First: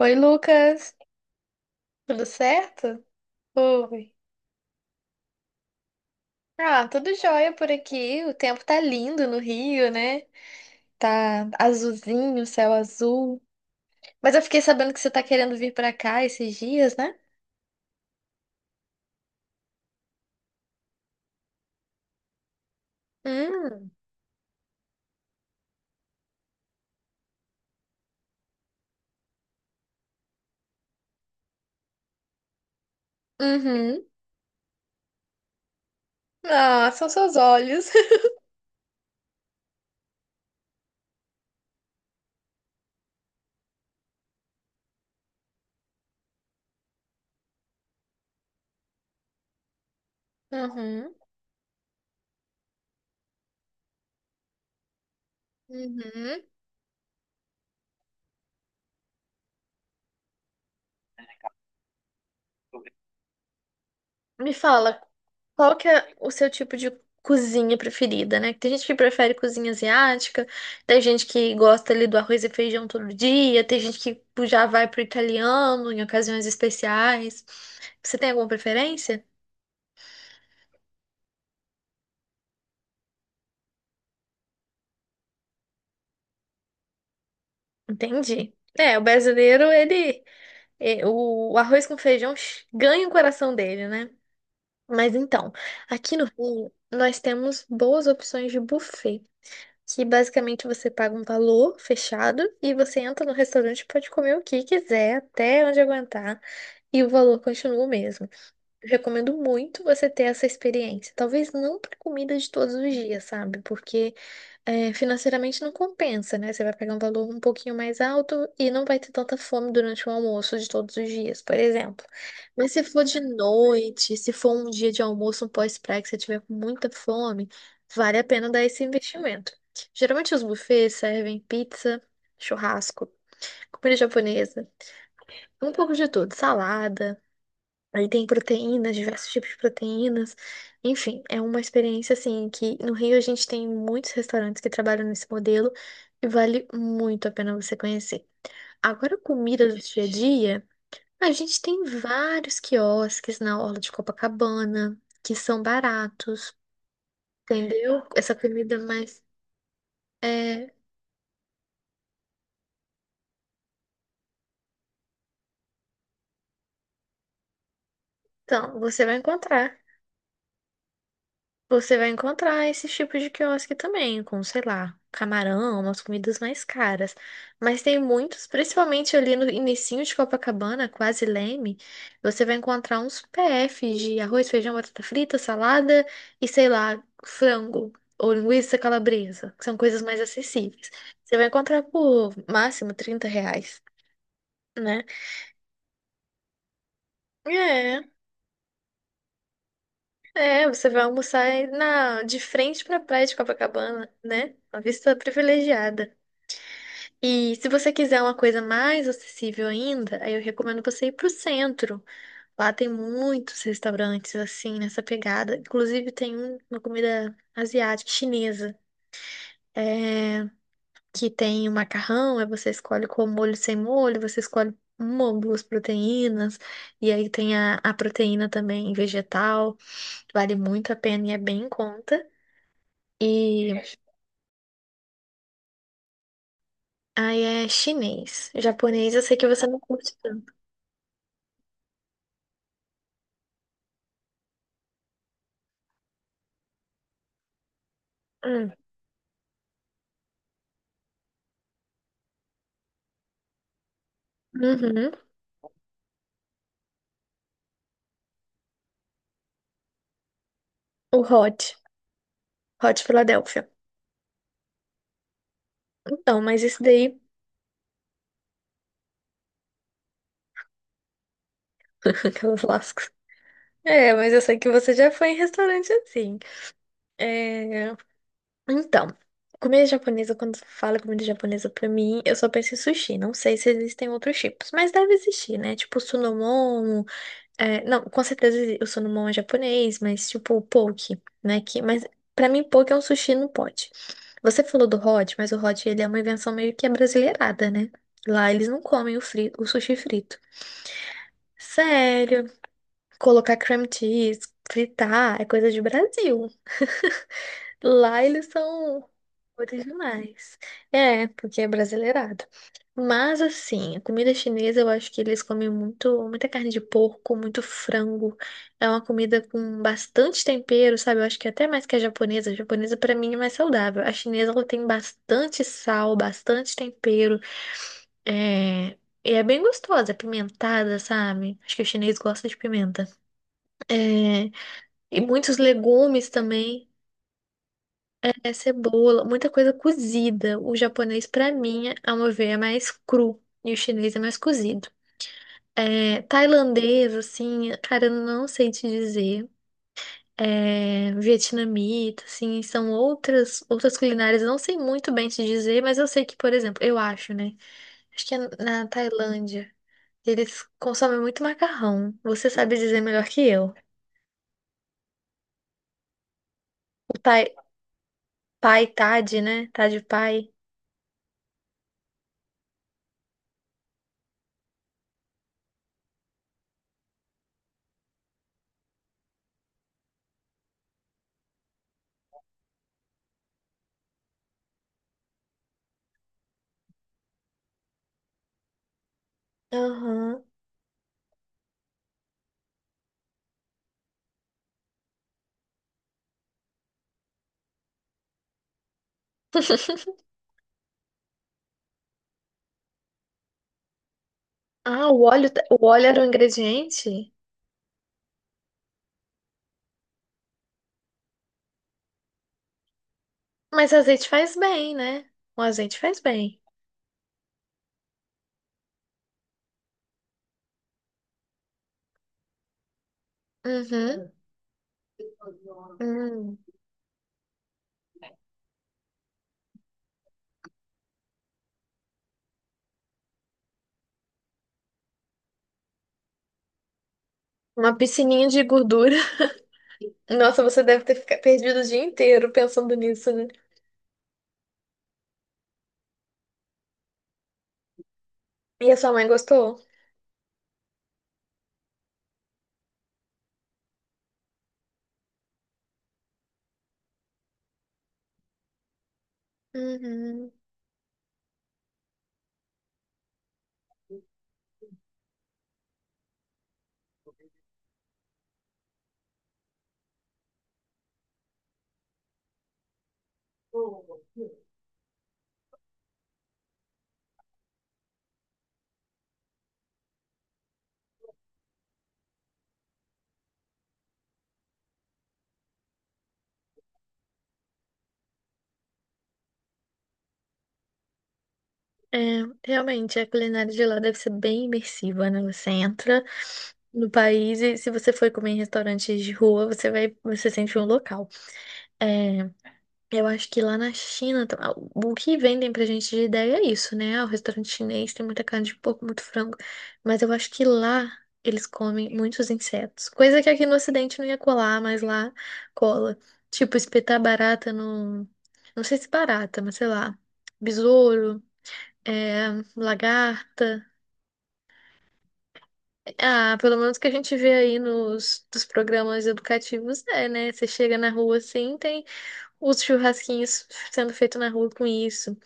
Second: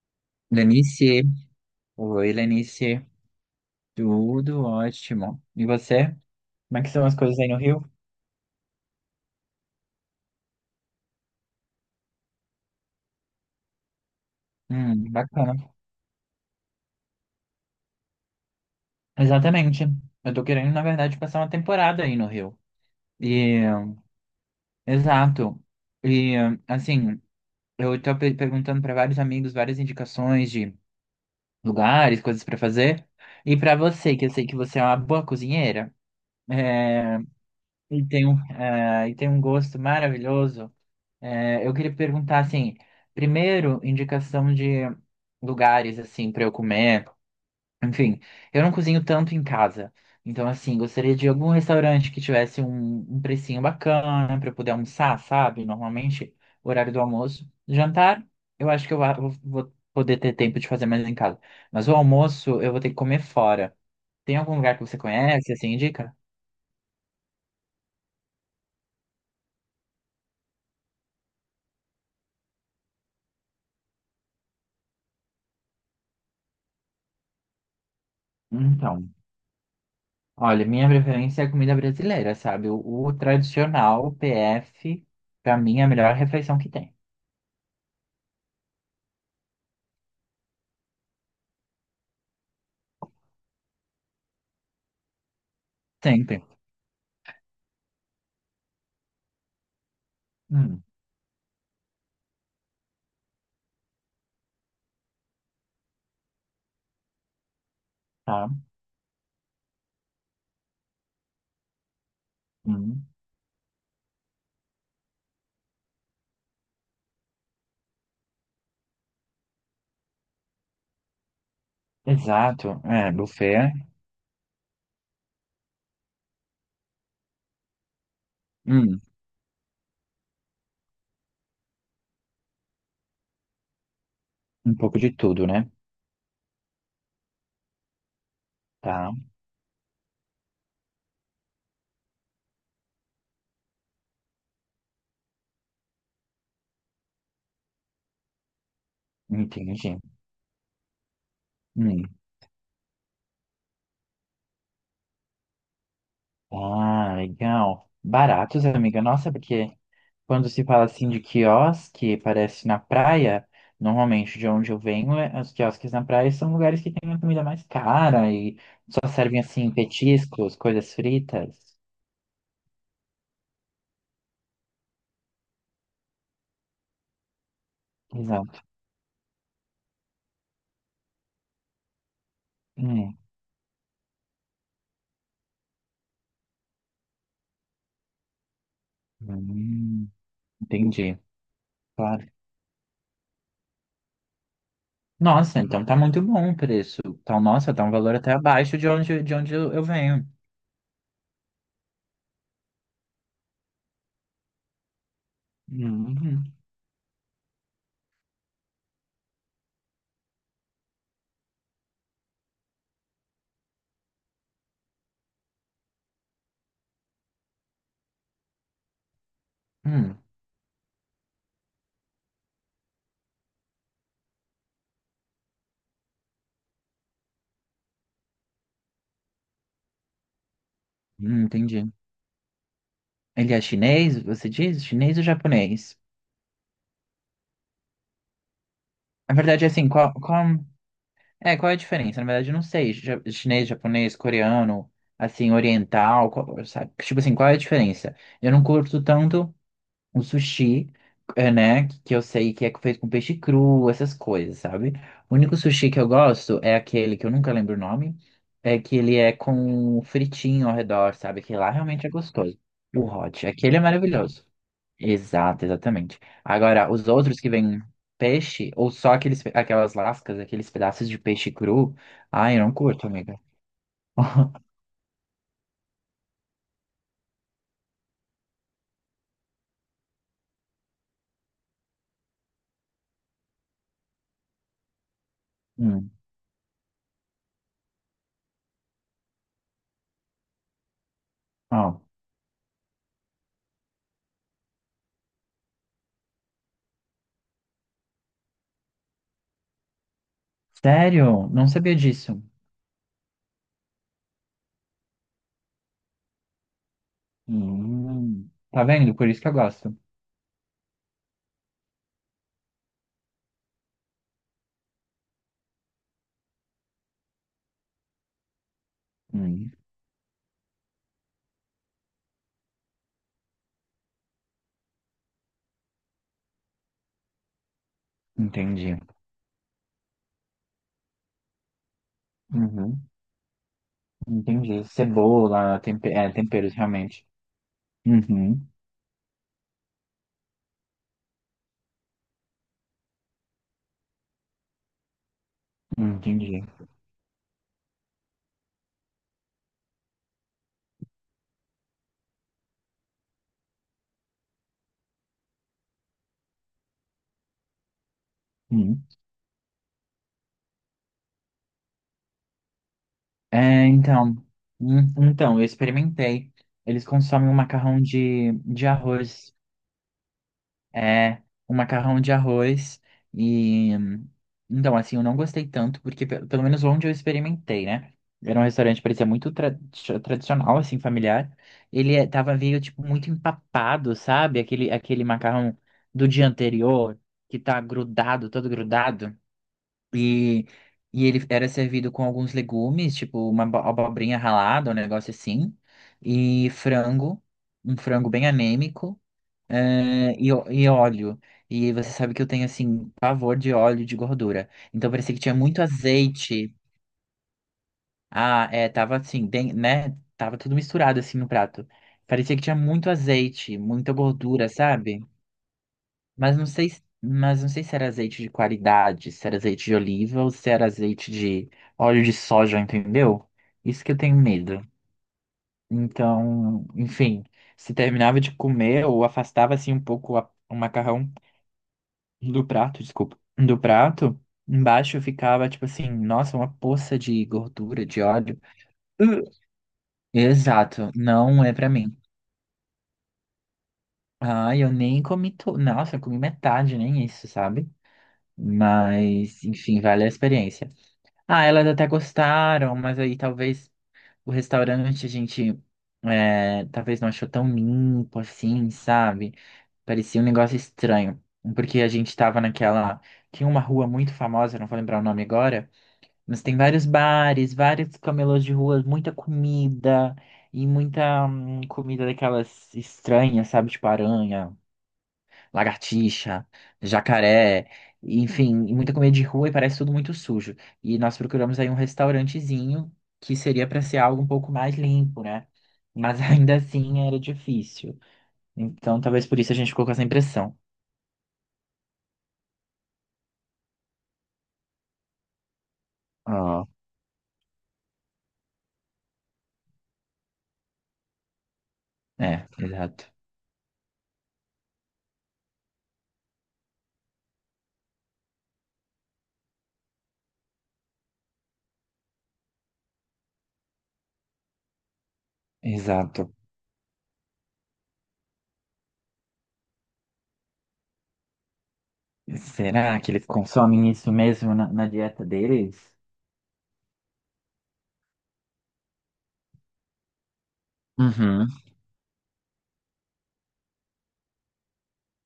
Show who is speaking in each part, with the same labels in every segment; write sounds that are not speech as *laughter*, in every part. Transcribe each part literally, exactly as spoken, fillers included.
Speaker 1: Oi, Lucas.
Speaker 2: Lenice,
Speaker 1: Tudo
Speaker 2: oi
Speaker 1: certo?
Speaker 2: Lenice,
Speaker 1: Oi.
Speaker 2: tudo ótimo. E você? Como é
Speaker 1: Ah,
Speaker 2: que são
Speaker 1: tudo
Speaker 2: as coisas aí
Speaker 1: jóia
Speaker 2: no
Speaker 1: por
Speaker 2: Rio?
Speaker 1: aqui. O tempo tá lindo no Rio, né? Tá azulzinho, céu azul. Mas eu fiquei sabendo que
Speaker 2: Hum,
Speaker 1: você tá querendo
Speaker 2: bacana.
Speaker 1: vir pra cá esses dias, né?
Speaker 2: Exatamente. Eu tô querendo, na verdade, passar uma temporada aí no Rio. E,
Speaker 1: Hum.
Speaker 2: exato. E, assim, eu tô pe- perguntando pra vários amigos várias indicações de lugares, coisas pra fazer. E pra
Speaker 1: Uhum.
Speaker 2: você, que eu sei que você é uma boa cozinheira, *laughs*
Speaker 1: Ah, são seus olhos.
Speaker 2: e tem
Speaker 1: *laughs*
Speaker 2: um, eh, e tem um gosto maravilhoso. É, eu queria perguntar, assim, primeiro, indicação de lugares, assim, para eu comer. Enfim, eu não cozinho tanto em casa. Então, assim,
Speaker 1: Uhum.
Speaker 2: gostaria de algum restaurante que tivesse um, um precinho bacana para eu poder almoçar, sabe? Normalmente,
Speaker 1: Uhum.
Speaker 2: o horário do almoço. Jantar, eu acho que eu a- vou vou poder ter tempo de fazer mais em casa. Mas o almoço, eu vou ter que comer fora. Tem
Speaker 1: Me
Speaker 2: algum lugar que você
Speaker 1: fala,
Speaker 2: conhece, assim,
Speaker 1: qual que é
Speaker 2: indica?
Speaker 1: o seu tipo de cozinha preferida, né? Tem gente que prefere cozinha asiática, tem gente que gosta ali do arroz e feijão todo dia, tem gente que já vai pro italiano em ocasiões especiais. Você tem alguma
Speaker 2: Então.
Speaker 1: preferência?
Speaker 2: Olha, minha preferência é a comida brasileira, sabe? O, o tradicional, o P F, pra mim é a melhor refeição que tem.
Speaker 1: Entendi. É, o brasileiro, ele, é, o arroz com feijão ganha o coração dele, né? Mas então, aqui no
Speaker 2: Sempre.
Speaker 1: Rio, nós temos boas opções de buffet. Que basicamente
Speaker 2: Hum,
Speaker 1: você paga um valor fechado e você entra no restaurante e pode comer o que quiser, até onde aguentar, e o valor continua o mesmo.
Speaker 2: tá.
Speaker 1: Recomendo muito você ter essa experiência. Talvez não para comida de todos os
Speaker 2: Hum,
Speaker 1: dias, sabe? Porque é, financeiramente não compensa, né? Você vai pagar um valor um pouquinho mais alto e não vai ter tanta fome durante o almoço de todos os dias, por exemplo. Mas
Speaker 2: exato.
Speaker 1: se for
Speaker 2: É,
Speaker 1: de
Speaker 2: buffet. É,
Speaker 1: noite, se for um dia de almoço, um pós-praia que você tiver com muita fome, vale a pena dar esse
Speaker 2: hum,
Speaker 1: investimento. Geralmente os buffets servem pizza, churrasco, comida japonesa,
Speaker 2: um pouco de tudo, né?
Speaker 1: um pouco de tudo, salada. Aí tem proteínas,
Speaker 2: Tá.
Speaker 1: diversos tipos de proteínas. Enfim, é uma experiência assim que no Rio a gente tem muitos restaurantes que trabalham nesse modelo e vale muito a pena você conhecer. Agora, comida do
Speaker 2: Entendi.
Speaker 1: dia a dia, a gente tem
Speaker 2: Hum.
Speaker 1: vários quiosques na orla de Copacabana que são baratos,
Speaker 2: Ah, legal.
Speaker 1: entendeu? Essa
Speaker 2: Baratos,
Speaker 1: comida
Speaker 2: amiga.
Speaker 1: mais
Speaker 2: Nossa, porque quando se
Speaker 1: é,
Speaker 2: fala assim de quiosque, parece na praia. Normalmente, de onde eu venho, é- os quiosques na praia são lugares que têm a comida mais cara e
Speaker 1: então, você
Speaker 2: só
Speaker 1: vai
Speaker 2: servem assim
Speaker 1: encontrar.
Speaker 2: petiscos, coisas fritas.
Speaker 1: Você vai encontrar esses tipos de quiosque também, com, sei lá, camarão, umas comidas mais caras. Mas tem muitos,
Speaker 2: Exato.
Speaker 1: principalmente ali no inicinho de Copacabana, quase Leme, você vai encontrar
Speaker 2: Hum,
Speaker 1: uns P Fs de arroz, feijão, batata frita, salada e, sei lá, frango ou linguiça calabresa, que são coisas
Speaker 2: hum,
Speaker 1: mais acessíveis.
Speaker 2: entendi.
Speaker 1: Você vai encontrar
Speaker 2: Claro.
Speaker 1: por máximo trinta reais, né?
Speaker 2: Nossa, então tá muito bom o preço. Então, nossa, tá um
Speaker 1: É,
Speaker 2: valor até abaixo de onde, de onde eu eu venho.
Speaker 1: é, você vai almoçar aí na, de frente para a praia de Copacabana, né? Uma vista privilegiada.
Speaker 2: Hum,
Speaker 1: E se você quiser uma coisa mais acessível ainda, aí eu recomendo você ir pro centro. Lá tem muitos restaurantes assim, nessa pegada. Inclusive tem um- uma comida asiática, chinesa,
Speaker 2: hum,
Speaker 1: é, que tem o macarrão, aí você escolhe com molho sem molho, você escolhe uma ou duas proteínas, e aí tem a, a proteína também vegetal. Vale muito a pena e é
Speaker 2: hum,
Speaker 1: bem em
Speaker 2: entendi.
Speaker 1: conta.
Speaker 2: Ele é
Speaker 1: E
Speaker 2: chinês, você diz? Chinês ou japonês?
Speaker 1: aí é chinês. Japonês, eu
Speaker 2: Na
Speaker 1: sei que
Speaker 2: verdade,
Speaker 1: você não
Speaker 2: assim, qual,
Speaker 1: curte
Speaker 2: qual...
Speaker 1: tanto.
Speaker 2: É, qual é a diferença? Na verdade, eu não sei. Ja- Chinês, japonês, coreano, assim, oriental, qual- sabe? Tipo assim, qual é a diferença? Eu não
Speaker 1: Hum.
Speaker 2: curto tanto o sushi, é, né? Que eu sei que é feito com peixe cru, essas coisas, sabe?
Speaker 1: Uhum.
Speaker 2: O único sushi que eu gosto é aquele que eu nunca lembro o nome, é que ele é com fritinho ao redor,
Speaker 1: O
Speaker 2: sabe? Que lá
Speaker 1: hot.
Speaker 2: realmente é gostoso.
Speaker 1: Hot
Speaker 2: O hot,
Speaker 1: Philadelphia.
Speaker 2: aquele é maravilhoso. Exato, exatamente.
Speaker 1: Então, mas isso
Speaker 2: Agora, os
Speaker 1: daí.
Speaker 2: outros que vêm peixe, ou só aqueles, pe- aquelas lascas, aqueles pedaços de peixe cru,
Speaker 1: *laughs*
Speaker 2: ai,
Speaker 1: Aquelas
Speaker 2: eu não curto,
Speaker 1: lascas.
Speaker 2: amiga.
Speaker 1: É, mas eu sei
Speaker 2: *laughs*
Speaker 1: que você já foi em restaurante assim. É... Então, comida japonesa, quando fala comida japonesa pra mim, eu só penso em sushi. Não sei se existem outros tipos, mas deve existir, né? Tipo,
Speaker 2: Hum,
Speaker 1: sunomon. é, Não, com certeza o sunomon é japonês, mas tipo, o poke, né? Que...
Speaker 2: ó.
Speaker 1: Mas pra mim, poke é um sushi no pote. Você falou do hot, mas o hot ele é uma invenção meio que é brasileirada, né? Lá eles não comem o, fri... o sushi frito.
Speaker 2: Sério? Não sabia disso.
Speaker 1: Sério, colocar cream cheese, fritar, é coisa de Brasil. Lá eles
Speaker 2: Hum, tá
Speaker 1: são
Speaker 2: vendo? Por isso que eu gosto.
Speaker 1: originais. É, porque é brasileirado. Mas assim, a comida chinesa eu acho que eles comem muito, muita carne de porco, muito frango. É uma comida
Speaker 2: Hum,
Speaker 1: com bastante tempero, sabe? Eu acho que até mais que a japonesa. A japonesa pra mim é mais saudável. A chinesa ela tem bastante sal, bastante tempero. É...
Speaker 2: entendi.
Speaker 1: E é bem gostosa, é pimentada, sabe? Acho que o chinês gosta de
Speaker 2: Uhum,
Speaker 1: pimenta. É,
Speaker 2: entendi.
Speaker 1: e muitos
Speaker 2: Cebola, tempe-
Speaker 1: legumes
Speaker 2: é, temperos,
Speaker 1: também,
Speaker 2: realmente.
Speaker 1: é,
Speaker 2: Uhum,
Speaker 1: cebola, muita coisa cozida. O japonês, pra mim, ao meu ver, é mais cru e o chinês é mais cozido. É,
Speaker 2: entendi.
Speaker 1: tailandês, assim, cara, eu não sei te dizer. É, vietnamita, assim, são outras outras culinárias. Eu não sei muito bem te dizer, mas eu sei que, por exemplo, eu acho, né? Acho que é na
Speaker 2: Hum.
Speaker 1: Tailândia. Eles consomem muito macarrão. Você sabe dizer melhor que eu.
Speaker 2: É, então, hum, então, eu experimentei. Eles
Speaker 1: O pai,
Speaker 2: consomem um macarrão de,
Speaker 1: pai
Speaker 2: de
Speaker 1: Thad,
Speaker 2: arroz.
Speaker 1: né? Thad pai.
Speaker 2: É, um macarrão de arroz e... Então, assim, eu não gostei tanto, porque pe- pelo menos onde eu experimentei, né? Era um restaurante que parecia muito tra- tradicional, assim, familiar. Ele eh, tava meio, tipo, muito empapado, sabe? Aquele, aquele macarrão do dia anterior, que tá grudado, todo grudado.
Speaker 1: Aham.
Speaker 2: E, e ele era servido com alguns legumes, tipo uma abo- abobrinha ralada, um negócio assim. E frango, um frango bem anêmico
Speaker 1: *laughs*
Speaker 2: eh, e, ó- e óleo. E você sabe que eu tenho, assim, pavor de óleo e de gordura.
Speaker 1: Ah,
Speaker 2: Então
Speaker 1: o
Speaker 2: parecia que
Speaker 1: óleo,
Speaker 2: tinha muito
Speaker 1: o óleo era um
Speaker 2: azeite.
Speaker 1: ingrediente?
Speaker 2: Ah, é, tava assim, den- né? Tava tudo misturado, assim, no prato. Parecia que tinha muito azeite,
Speaker 1: Mas
Speaker 2: muita
Speaker 1: azeite faz
Speaker 2: gordura,
Speaker 1: bem, né?
Speaker 2: sabe?
Speaker 1: O azeite faz
Speaker 2: Mas
Speaker 1: bem.
Speaker 2: não sei, se- mas não sei se era azeite de qualidade, se era azeite de oliva ou se era azeite de óleo de soja, entendeu? Isso que eu
Speaker 1: Uhum.
Speaker 2: tenho medo.
Speaker 1: Hum.
Speaker 2: Então, enfim, se terminava de comer ou afastava, assim, um pouco a- o macarrão do prato, desculpa, do prato, embaixo ficava tipo assim, nossa, uma poça de
Speaker 1: Uma
Speaker 2: gordura, de
Speaker 1: piscininha
Speaker 2: óleo.
Speaker 1: de gordura.
Speaker 2: Uh.
Speaker 1: *laughs* Nossa, você deve
Speaker 2: Exato,
Speaker 1: ter fica-
Speaker 2: não é
Speaker 1: perdido o
Speaker 2: pra
Speaker 1: dia
Speaker 2: mim.
Speaker 1: inteiro pensando nisso, né?
Speaker 2: Ah, eu nem comi tudo. Nossa, eu comi metade, nem isso, sabe?
Speaker 1: E a sua mãe
Speaker 2: Mas,
Speaker 1: gostou?
Speaker 2: enfim, vale a experiência. Ah, elas até gostaram, mas aí talvez o restaurante a gente é, talvez não achou tão limpo assim, sabe? Parecia um
Speaker 1: Uhum.
Speaker 2: negócio estranho. Porque a gente tava naquela. Tinha uma rua muito famosa, não vou lembrar o nome agora. Mas tem vários bares, vários camelôs de rua, muita comida e muita hum, comida daquelas estranhas, sabe? Tipo aranha, lagartixa, jacaré, e, enfim, e muita comida de rua e parece tudo muito sujo. E nós procuramos aí um restaurantezinho que seria para ser algo um pouco mais limpo, né? Mas *laughs* ainda assim era difícil. Então talvez por isso a gente ficou com essa impressão.
Speaker 1: É, realmente, a culinária de lá deve ser bem imersiva, né? Você entra
Speaker 2: Ah,
Speaker 1: no país e se você for comer em restaurantes de rua, você vai, você sente um local. É
Speaker 2: é,
Speaker 1: Eu
Speaker 2: exato.
Speaker 1: acho que lá na China, tam- ah, o que vendem pra gente de ideia é isso, né? Ah, o restaurante chinês tem muita carne de porco, muito frango. Mas eu acho que lá eles comem muitos insetos. Coisa que aqui no Ocidente não ia colar, mas lá cola.
Speaker 2: Exato.
Speaker 1: Tipo, espetar barata no. Não sei se barata, mas sei lá. Besouro, é,
Speaker 2: Será que eles
Speaker 1: lagarta.
Speaker 2: consomem isso mesmo na, na dieta deles?
Speaker 1: Ah, pelo menos que a gente vê aí nos dos programas educativos, é, né? Você chega na rua
Speaker 2: Uhum.
Speaker 1: assim, tem. Os churrasquinhos sendo feito na rua com isso.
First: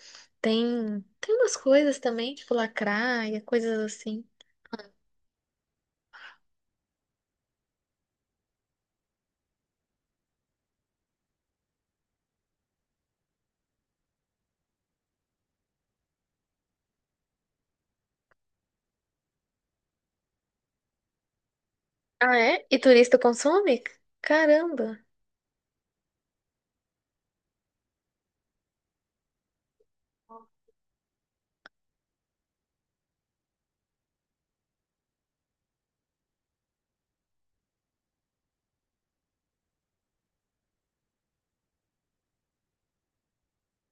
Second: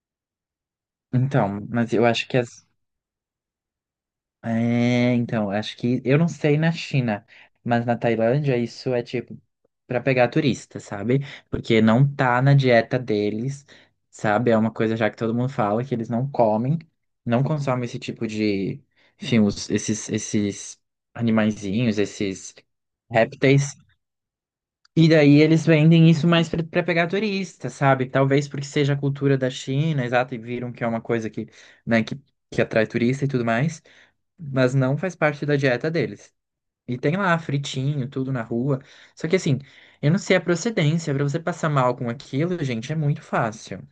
Speaker 1: Tem, tem umas
Speaker 2: Então, mas
Speaker 1: coisas
Speaker 2: eu acho
Speaker 1: também,
Speaker 2: que
Speaker 1: tipo
Speaker 2: as.
Speaker 1: lacraia, coisas assim.
Speaker 2: É, então, acho que. Eu não sei na China, mas na Tailândia isso é tipo pra pegar turista, sabe? Porque não tá na dieta deles, sabe? É uma coisa já que todo mundo fala que eles não comem, não consomem esse tipo de. Enfim, os- esses, esses animaizinhos,
Speaker 1: Ah,
Speaker 2: esses
Speaker 1: é? E turista
Speaker 2: répteis,
Speaker 1: consome? Caramba!
Speaker 2: e daí eles vendem isso mais para pegar turista, sabe? Talvez porque seja a cultura da China, exato, e viram que é uma coisa que, né, que, que atrai turista e tudo mais, mas não faz parte da dieta deles. E tem lá fritinho, tudo na rua. Só que assim, eu não sei a procedência, para você passar mal com aquilo, gente, é muito fácil.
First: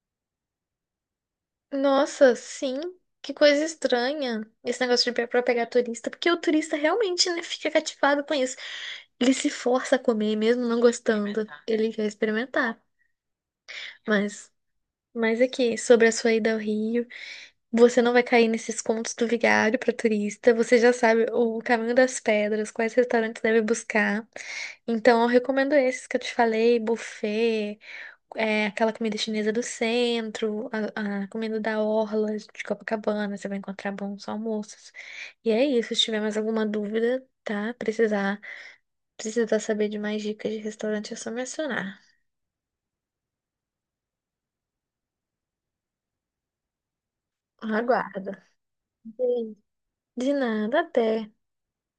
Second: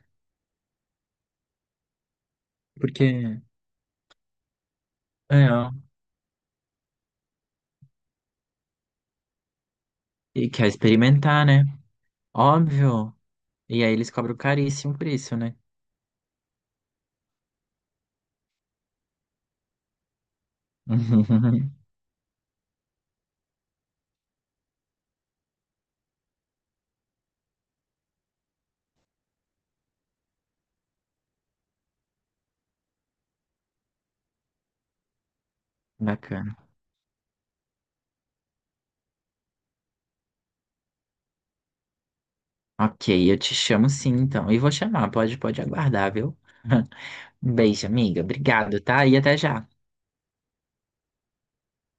Speaker 1: Nossa, sim. Que
Speaker 2: Porque,
Speaker 1: coisa estranha esse negócio de pe- pra
Speaker 2: é,
Speaker 1: pegar
Speaker 2: ó,
Speaker 1: turista, porque o turista realmente, né, fica cativado com isso. Ele se força a comer,
Speaker 2: e
Speaker 1: mesmo
Speaker 2: quer
Speaker 1: não gostando.
Speaker 2: experimentar, né?
Speaker 1: Ele quer experimentar.
Speaker 2: Óbvio. E aí eles cobram
Speaker 1: Mas,
Speaker 2: caríssimo por isso,
Speaker 1: mas
Speaker 2: né?
Speaker 1: aqui, sobre a sua ida ao Rio. Você não vai cair nesses contos do vigário para turista. Você já sabe o
Speaker 2: *laughs*
Speaker 1: caminho das pedras, quais restaurantes deve buscar. Então, eu recomendo esses que eu te falei: buffet, é, aquela comida chinesa do centro, a, a comida da orla de Copacabana. Você vai encontrar bons almoços. E é isso. Se tiver mais
Speaker 2: Bacana.
Speaker 1: alguma dúvida, tá? Precisar, precisar saber de mais dicas de restaurante, é só mencionar.
Speaker 2: Ok, eu te chamo sim, então. E vou chamar, pode, pode aguardar, viu? *laughs* Um beijo, amiga.
Speaker 1: Aguarda.
Speaker 2: Obrigado, tá? E até já.
Speaker 1: De nada, até.